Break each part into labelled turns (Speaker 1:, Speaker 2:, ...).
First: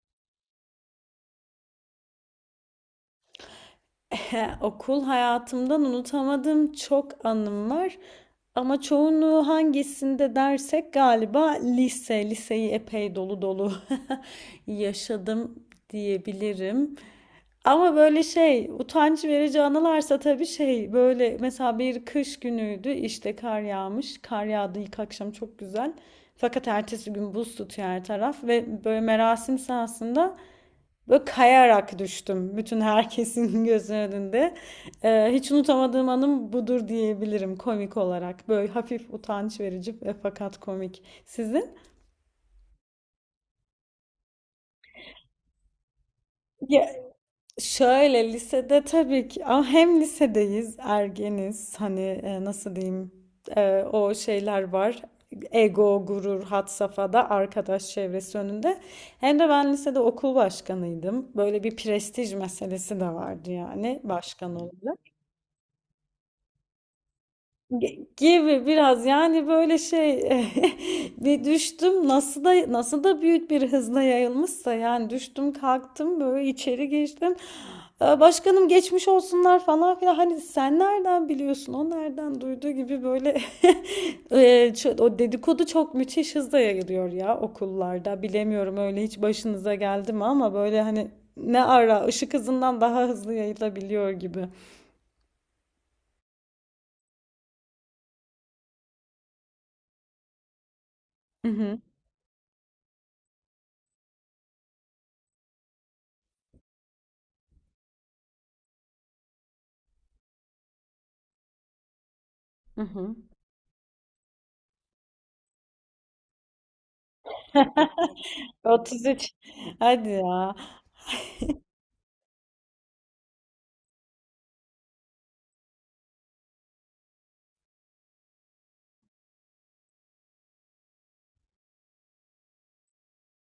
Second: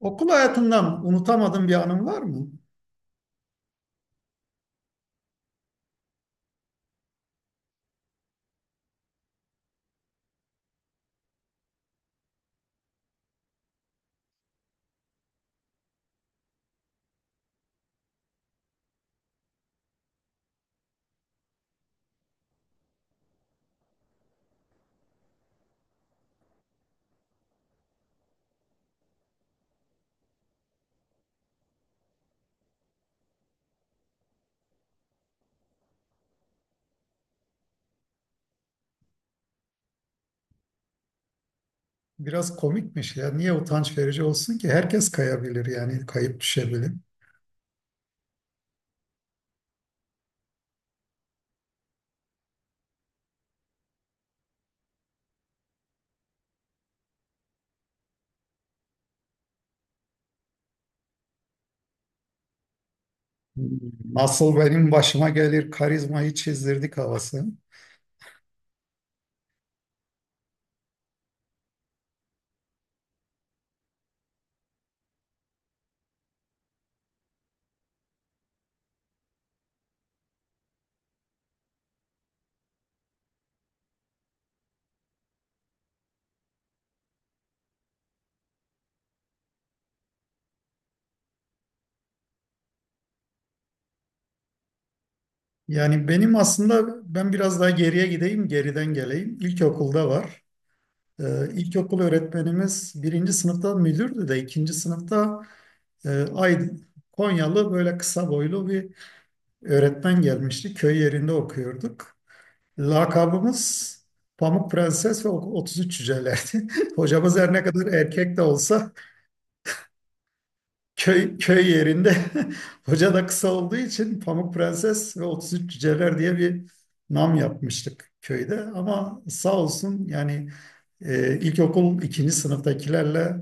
Speaker 1: Okul hayatından unutamadığın bir anın var mı?
Speaker 2: Okul hayatımdan unutamadığım çok anım var. Ama çoğunluğu hangisinde dersek galiba lise. Liseyi epey dolu dolu yaşadım diyebilirim. Ama böyle utanç verici anılarsa tabii böyle mesela bir kış günüydü işte kar yağmış. Kar yağdı ilk akşam çok güzel. Fakat ertesi gün buz tutuyor her taraf ve böyle merasim sahasında böyle kayarak düştüm bütün herkesin gözünün önünde. Hiç unutamadığım anım budur diyebilirim komik olarak. Böyle hafif utanç verici ve fakat komik. Sizin?
Speaker 1: Biraz komikmiş ya. Niye utanç verici olsun ki? Herkes kayabilir yani kayıp
Speaker 2: Ya,
Speaker 1: düşebilir.
Speaker 2: şöyle lisede tabii ki ama hem lisedeyiz, ergeniz. Hani nasıl diyeyim? O şeyler var. Ego, gurur, had safhada arkadaş çevresi önünde. Hem de ben lisede okul başkanıydım. Böyle bir prestij meselesi de vardı yani
Speaker 1: Nasıl
Speaker 2: başkan
Speaker 1: benim
Speaker 2: olmak.
Speaker 1: başıma gelir karizmayı çizdirdik havası.
Speaker 2: Gibi biraz yani böyle şey. Bir düştüm nasıl da nasıl da büyük bir hızla yayılmışsa yani düştüm kalktım böyle içeri geçtim. "Aa, Başkanım geçmiş olsunlar" falan filan, hani sen nereden biliyorsun, o nereden duyduğu gibi böyle. O dedikodu çok müthiş hızla yayılıyor ya okullarda, bilemiyorum, öyle hiç başınıza geldi mi ama böyle hani ne ara ışık hızından daha hızlı yayılabiliyor gibi.
Speaker 1: Yani benim aslında ben biraz daha geriye gideyim, geriden geleyim. İlkokulda var.
Speaker 2: Hı hı.
Speaker 1: İlkokul öğretmenimiz birinci sınıfta müdürdü de ikinci sınıfta e, Aydın, Konyalı böyle kısa boylu bir öğretmen gelmişti. Köy yerinde okuyorduk.
Speaker 2: Hı hı.
Speaker 1: Lakabımız Pamuk Prenses ve 33 Cücelerdi. Hocamız her ne kadar erkek de olsa
Speaker 2: 33. Hadi ya.
Speaker 1: köy yerinde hoca da kısa olduğu için Pamuk Prenses ve 33 Cüceler diye bir nam yapmıştık köyde. Ama sağ olsun yani ilkokul ikinci sınıftakilerle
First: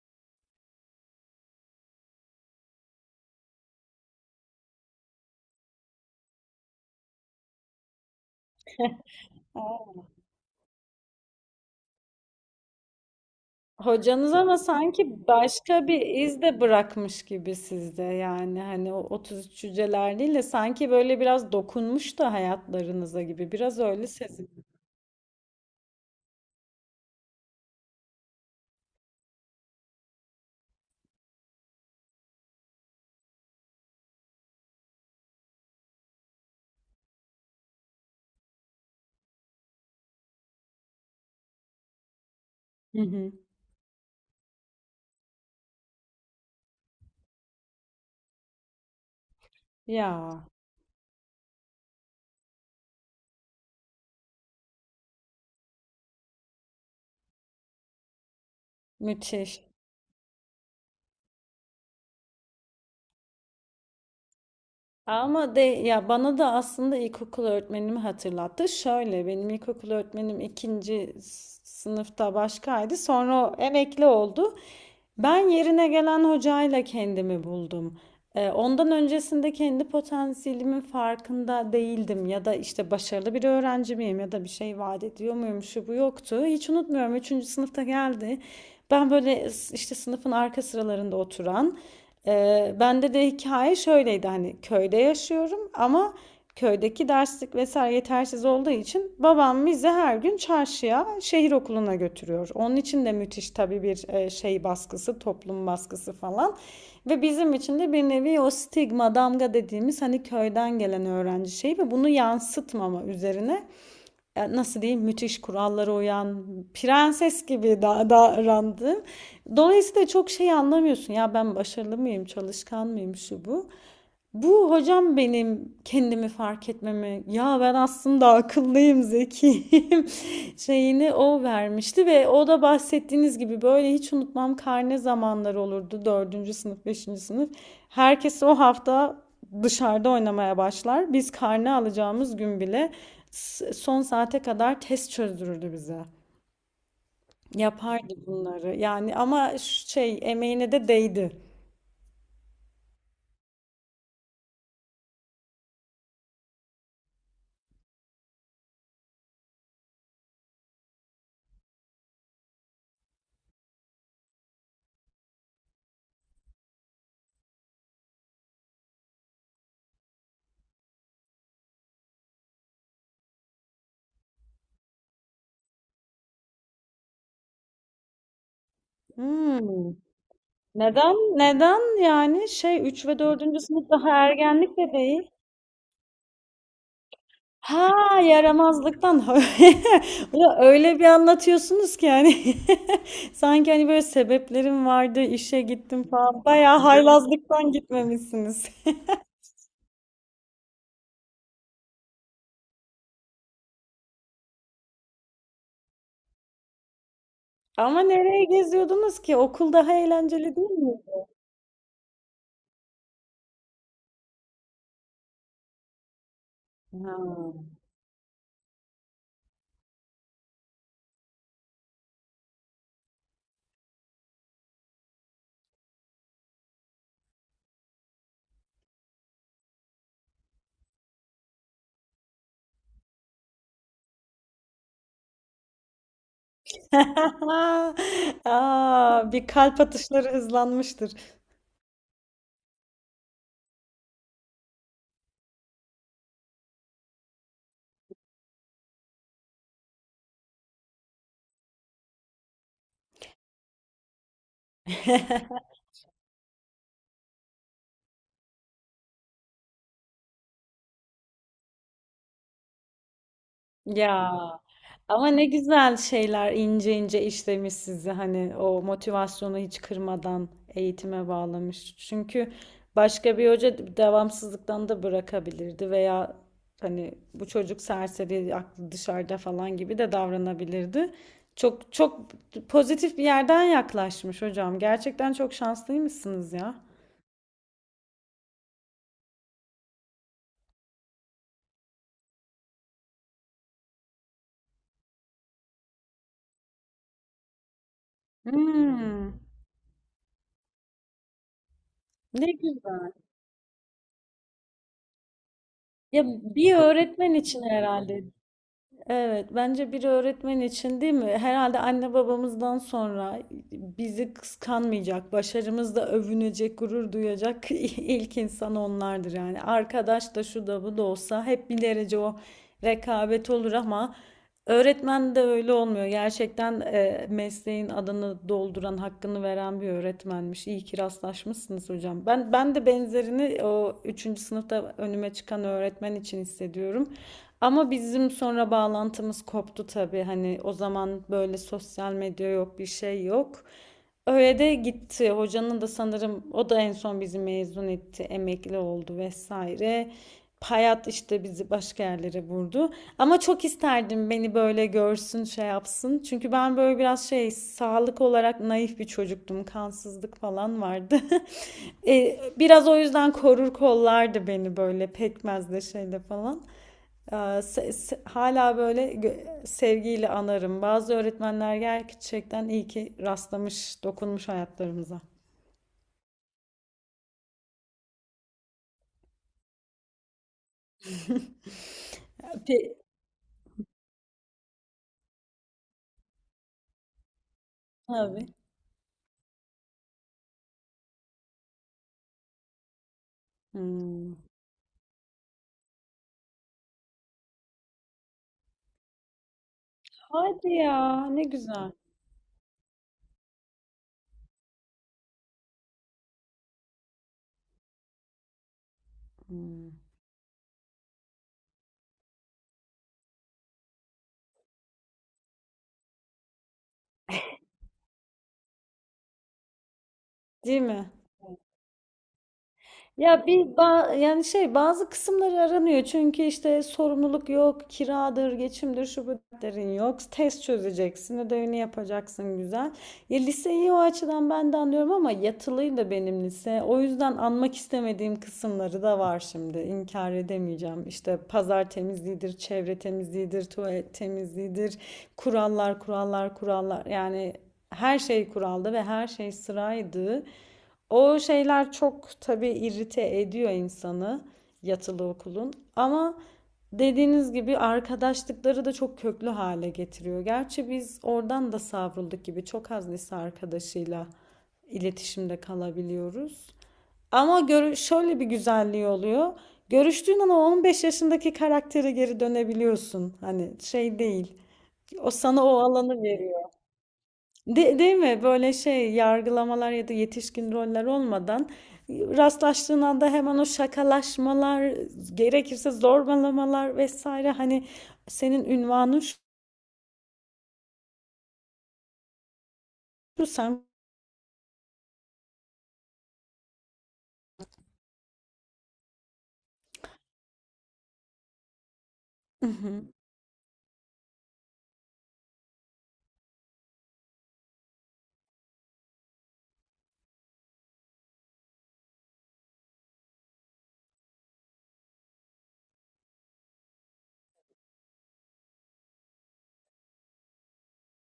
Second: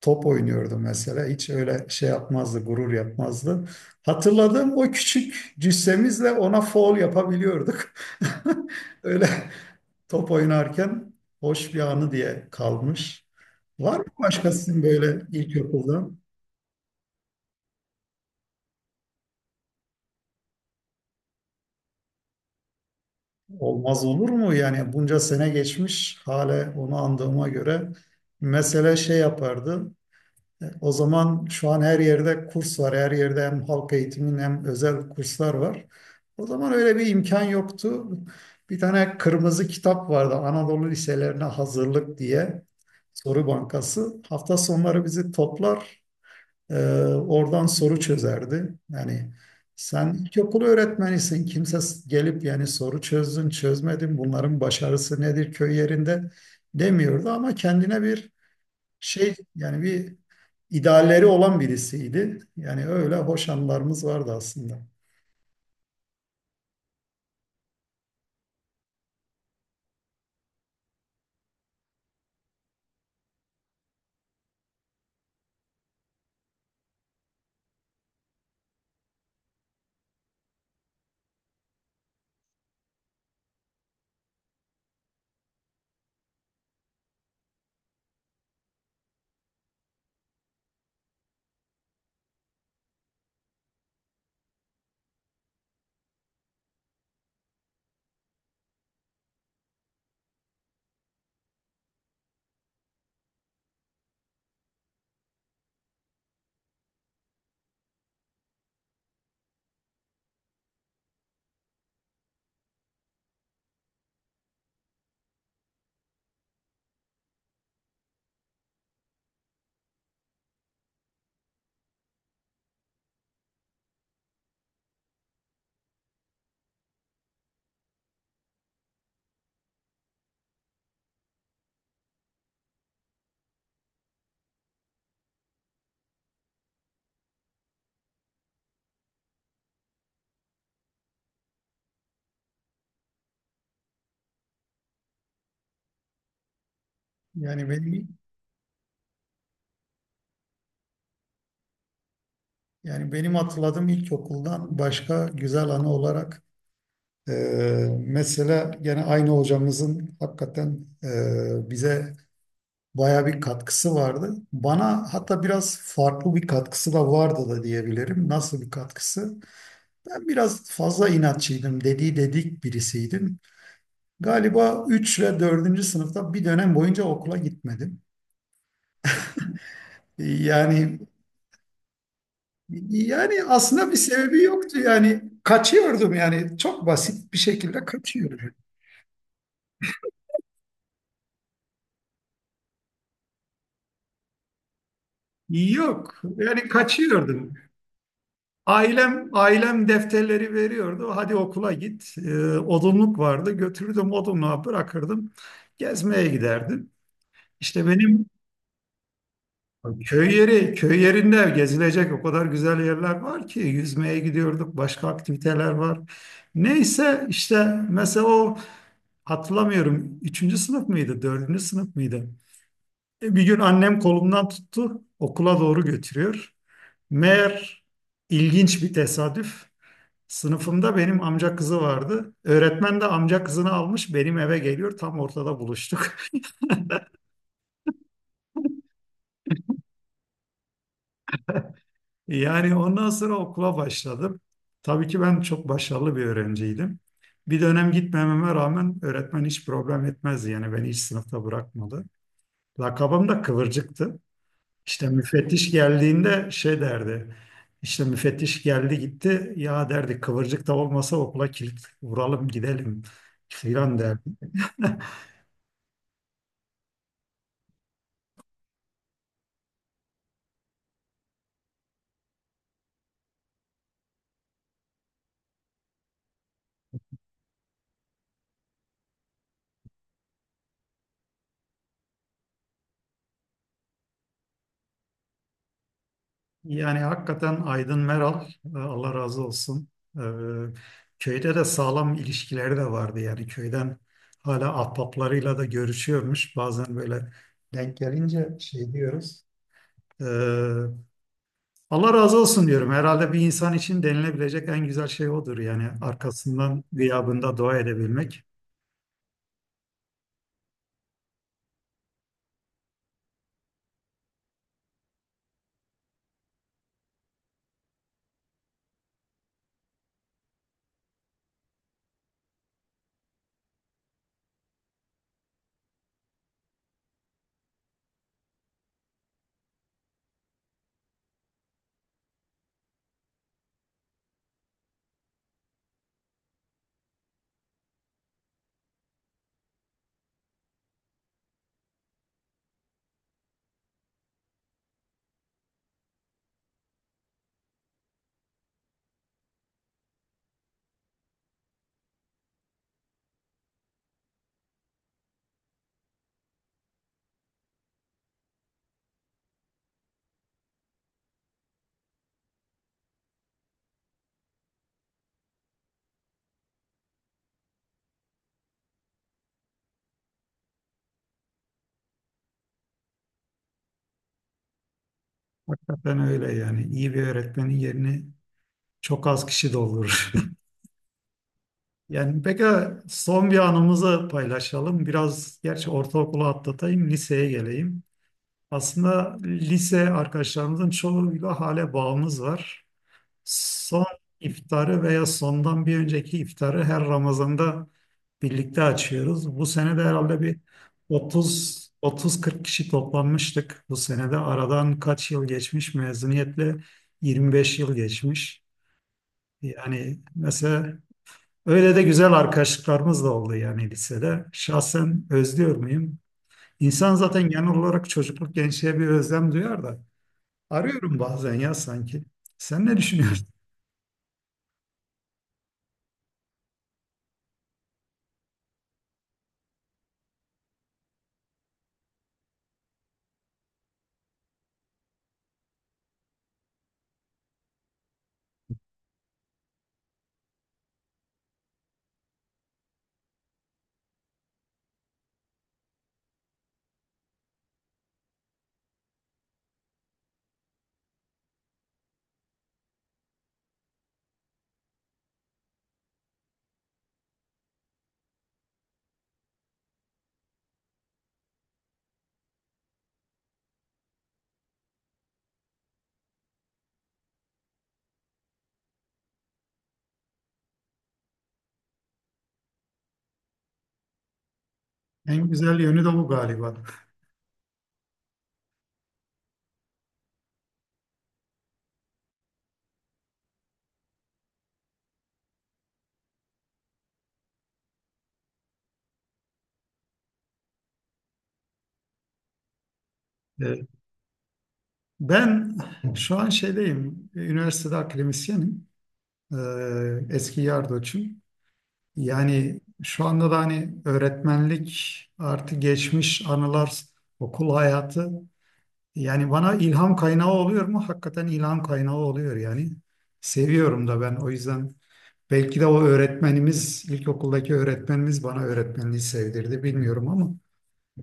Speaker 1: top oynuyordu mesela. Hiç öyle şey yapmazdı, gurur yapmazdı. Hatırladığım o küçük cüssemizle ona foul yapabiliyorduk. Öyle
Speaker 2: Aa.
Speaker 1: top oynarken hoş bir anı diye kalmış. Var mı
Speaker 2: Hocanız ama
Speaker 1: başkasının böyle
Speaker 2: sanki başka bir
Speaker 1: ilkokuldan?
Speaker 2: iz de bırakmış gibi sizde. Yani hani o 33 cüceler değil de sanki böyle biraz dokunmuş da hayatlarınıza gibi. Biraz
Speaker 1: Olmaz
Speaker 2: öyle
Speaker 1: olur mu?
Speaker 2: sezin.
Speaker 1: Yani bunca sene geçmiş, hala onu andığıma göre mesele şey yapardı. O zaman şu an her yerde kurs var. Her yerde hem halk eğitimin hem özel kurslar var. O zaman öyle bir imkan yoktu. Bir tane kırmızı kitap vardı Anadolu Liselerine Hazırlık diye
Speaker 2: Hı hı.
Speaker 1: soru bankası. Hafta sonları bizi toplar, e, oradan soru çözerdi. Yani sen
Speaker 2: Ya
Speaker 1: ilkokul öğretmenisin. Gelip yani soru çözdün, çözmedin, bunların başarısı nedir köy yerinde demiyordu ama kendine bir şey
Speaker 2: müthiş.
Speaker 1: yani bir idealleri olan birisiydi. Yani öyle hoş anılarımız vardı aslında.
Speaker 2: Ama de ya bana da aslında ilkokul öğretmenimi hatırlattı. Şöyle benim ilkokul öğretmenim ikinci sınıfta başkaydı. Sonra o emekli oldu. Ben yerine gelen hocayla kendimi buldum. Ondan öncesinde kendi potansiyelimin farkında değildim ya da işte başarılı bir öğrenci miyim ya da bir şey vaat ediyor muyum şu bu yoktu. Hiç unutmuyorum, üçüncü sınıfta geldi. Ben böyle işte sınıfın arka sıralarında oturan. Bende de hikaye şöyleydi, hani köyde yaşıyorum ama köydeki derslik vesaire yetersiz olduğu için babam bizi her gün çarşıya, şehir okuluna götürüyor. Onun için de müthiş tabii bir şey baskısı, toplum baskısı falan. Ve bizim için de bir nevi o stigma, damga dediğimiz hani köyden gelen öğrenci şeyi ve bunu yansıtmama üzerine nasıl diyeyim, müthiş kurallara uyan prenses gibi davrandığım. Dolayısıyla çok şey anlamıyorsun. Ya ben başarılı mıyım, çalışkan mıyım, şu bu. Bu hocam benim kendimi fark etmemi, ya ben aslında akıllıyım zekiyim şeyini o vermişti ve o da bahsettiğiniz gibi böyle hiç unutmam, karne zamanları olurdu, dördüncü sınıf beşinci sınıf herkes o hafta dışarıda oynamaya başlar, biz karne alacağımız gün bile son saate kadar test çözdürürdü bize,
Speaker 1: Yani
Speaker 2: yapardı
Speaker 1: benim
Speaker 2: bunları yani. Ama şey, emeğine de değdi.
Speaker 1: yani benim hatırladığım ilkokuldan başka güzel anı olarak e, mesela gene aynı hocamızın hakikaten bize baya bir katkısı vardı. Bana hatta biraz farklı bir katkısı da vardı da diyebilirim. Nasıl bir katkısı? Ben biraz fazla inatçıydım, dedi dedik birisiydim. Galiba 3 ve 4. sınıfta bir dönem boyunca okula gitmedim.
Speaker 2: Hmm.
Speaker 1: Ee, Yani
Speaker 2: Neden? Neden yani, şey, 3 ve
Speaker 1: yani
Speaker 2: dördüncü
Speaker 1: aslında
Speaker 2: sınıf
Speaker 1: bir
Speaker 2: daha
Speaker 1: sebebi
Speaker 2: ergenlik
Speaker 1: yoktu.
Speaker 2: de
Speaker 1: Yani
Speaker 2: değil.
Speaker 1: kaçıyordum yani çok basit bir şekilde
Speaker 2: Ha,
Speaker 1: kaçıyordum.
Speaker 2: yaramazlıktan. Ulan öyle bir anlatıyorsunuz ki yani sanki hani böyle sebeplerim vardı, işe gittim
Speaker 1: Yok
Speaker 2: falan,
Speaker 1: yani
Speaker 2: bayağı
Speaker 1: kaçıyordum.
Speaker 2: haylazlıktan gitmemişsiniz.
Speaker 1: Ailem defterleri veriyordu. Hadi okula git. Odunluk vardı. Götürürdüm odunluğa bırakırdım. Gezmeye giderdim. İşte
Speaker 2: Ama
Speaker 1: benim
Speaker 2: nereye geziyordunuz ki? Okul daha
Speaker 1: Köy
Speaker 2: eğlenceli değil
Speaker 1: yeri,
Speaker 2: mi?
Speaker 1: köy yerinde gezilecek o kadar güzel yerler var ki yüzmeye gidiyorduk, başka aktiviteler var.
Speaker 2: Ha.
Speaker 1: Neyse işte mesela o hatırlamıyorum üçüncü sınıf mıydı, dördüncü sınıf mıydı? Bir gün annem kolumdan tuttu, okula doğru götürüyor. Meğer ilginç bir tesadüf. Sınıfımda benim amca kızı vardı. Öğretmen de amca kızını almış benim eve geliyor. Tam ortada buluştuk.
Speaker 2: Aa, bir kalp atışları hızlanmıştır.
Speaker 1: Yani ondan sonra okula başladım. Tabii ki ben çok başarılı bir öğrenciydim. Bir dönem gitmememe rağmen öğretmen hiç problem etmezdi. Yani beni hiç sınıfta bırakmadı. Lakabım da Kıvırcık'tı. İşte müfettiş geldiğinde şey derdi. İşte müfettiş geldi gitti. Ya derdi Kıvırcık da olmasa okula kilit vuralım gidelim filan derdi.
Speaker 2: Ya ama ne güzel şeyler, ince ince işlemiş sizi hani o motivasyonu hiç kırmadan eğitime bağlamış. Çünkü başka bir hoca devamsızlıktan da bırakabilirdi veya hani bu çocuk serseri, aklı dışarıda falan gibi de davranabilirdi. Çok çok pozitif bir yerden yaklaşmış hocam. Gerçekten çok şanslıymışsınız ya.
Speaker 1: Yani hakikaten Aydın Meral, Allah razı olsun. E, Köyde de sağlam ilişkileri de vardı yani köyden hala ahbaplarıyla da görüşüyormuş. Bazen böyle denk gelince şey
Speaker 2: Hmm,
Speaker 1: diyoruz. E, Allah razı
Speaker 2: ne
Speaker 1: olsun diyorum.
Speaker 2: güzel.
Speaker 1: Herhalde bir insan için denilebilecek en güzel şey odur yani
Speaker 2: Ya bir
Speaker 1: arkasından
Speaker 2: öğretmen
Speaker 1: gıyabında
Speaker 2: için
Speaker 1: dua
Speaker 2: herhalde.
Speaker 1: edebilmek.
Speaker 2: Evet, bence bir öğretmen için, değil mi? Herhalde anne babamızdan sonra bizi kıskanmayacak, başarımızla övünecek, gurur duyacak ilk insan onlardır yani. Arkadaş da şu da bu da olsa hep bir derece o rekabet olur ama öğretmen de öyle olmuyor. Gerçekten mesleğin adını dolduran, hakkını veren bir öğretmenmiş. İyi ki rastlaşmışsınız hocam. Ben de benzerini o üçüncü sınıfta önüme çıkan öğretmen için hissediyorum. Ama bizim sonra bağlantımız koptu tabii. Hani o zaman böyle sosyal medya yok, bir şey yok. Öyle de gitti. Hocanın da sanırım o da en son bizi mezun etti, emekli oldu vesaire. Hayat işte bizi başka yerlere vurdu. Ama çok isterdim beni böyle görsün, şey yapsın. Çünkü ben böyle biraz şey, sağlık olarak naif bir çocuktum. Kansızlık falan vardı. E, biraz o yüzden korur kollardı beni böyle pekmezle şeyle falan. Ee, Hala böyle sevgiyle anarım. Bazı öğretmenler gerçekten iyi ki rastlamış, dokunmuş hayatlarımıza.
Speaker 1: Hakikaten öyle yani iyi bir öğretmenin yerini çok az kişi doldurur. Yani peki
Speaker 2: Pe-
Speaker 1: son bir anımızı paylaşalım. Biraz gerçi ortaokulu atlatayım, liseye geleyim.
Speaker 2: Tabii.
Speaker 1: Aslında lise arkadaşlarımızın çoğuyla hale bağımız var. Son
Speaker 2: Hmm.
Speaker 1: iftarı veya sondan bir önceki iftarı her Ramazan'da birlikte açıyoruz. Bu sene de herhalde bir
Speaker 2: Hadi ya, ne
Speaker 1: 30
Speaker 2: güzel.
Speaker 1: 30-40 kişi toplanmıştık. Bu sene de aradan kaç yıl geçmiş? Mezuniyetle 25 yıl geçmiş.
Speaker 2: Hmm.
Speaker 1: Yani mesela öyle de güzel arkadaşlıklarımız da oldu yani lisede. Şahsen özlüyor muyum? İnsan zaten genel olarak çocukluk gençliğe bir özlem duyar da.
Speaker 2: Değil mi?
Speaker 1: Arıyorum bazen ya sanki. Sen ne
Speaker 2: Ya
Speaker 1: düşünüyorsun?
Speaker 2: bir yani şey, bazı kısımları aranıyor çünkü işte sorumluluk yok, kiradır, geçimdir, şu bu derin yok. Test çözeceksin, ödevini yapacaksın, güzel. Ya liseyi o açıdan ben de anlıyorum ama yatılıydı benim lise. O yüzden anmak istemediğim kısımları da var şimdi. İnkar edemeyeceğim. İşte pazar temizliğidir, çevre temizliğidir, tuvalet temizliğidir. Kurallar, kurallar, kurallar. Yani her şey kuraldı ve her şey sıraydı. O şeyler çok tabii irrite ediyor insanı, yatılı okulun. Ama dediğiniz gibi arkadaşlıkları da çok köklü hale getiriyor. Gerçi biz oradan da savrulduk gibi, çok az lise arkadaşıyla iletişimde kalabiliyoruz. Ama şöyle bir güzelliği oluyor. Görüştüğün an o 15 yaşındaki karaktere geri dönebiliyorsun. Hani şey değil. O
Speaker 1: En
Speaker 2: sana o
Speaker 1: güzel yönü de
Speaker 2: alanı
Speaker 1: bu
Speaker 2: veriyor.
Speaker 1: galiba.
Speaker 2: Değil mi? Böyle şey yargılamalar ya da yetişkin roller olmadan rastlaştığın anda hemen o şakalaşmalar, gerekirse zorbalamalar vesaire, hani senin ünvanın şu sen.
Speaker 1: Ee, Ben şu an şeydeyim, üniversitede akademisyenim. Eski yardoçum.
Speaker 2: Hı
Speaker 1: Yani
Speaker 2: hı.
Speaker 1: şu anda da hani öğretmenlik artı geçmiş anılar, okul hayatı. Yani bana ilham kaynağı oluyor mu? Hakikaten ilham kaynağı oluyor yani. Seviyorum da ben o yüzden belki de o öğretmenimiz, ilkokuldaki öğretmenimiz bana öğretmenliği sevdirdi bilmiyorum ama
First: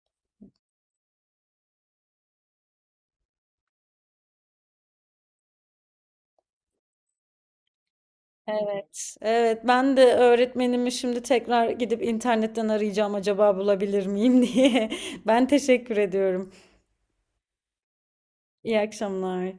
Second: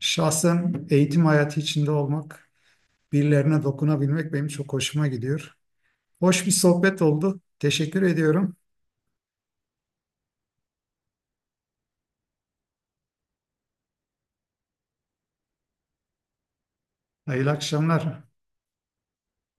Speaker 1: şahsen eğitim hayatı içinde olmak, birilerine dokunabilmek benim çok hoşuma gidiyor. Hoş bir sohbet oldu. Teşekkür ediyorum.
Speaker 2: Evet, evet. Ben de öğretmenimi şimdi tekrar gidip internetten arayacağım acaba bulabilir miyim diye. Ben teşekkür ediyorum.
Speaker 1: Hayırlı akşamlar.
Speaker 2: İyi akşamlar.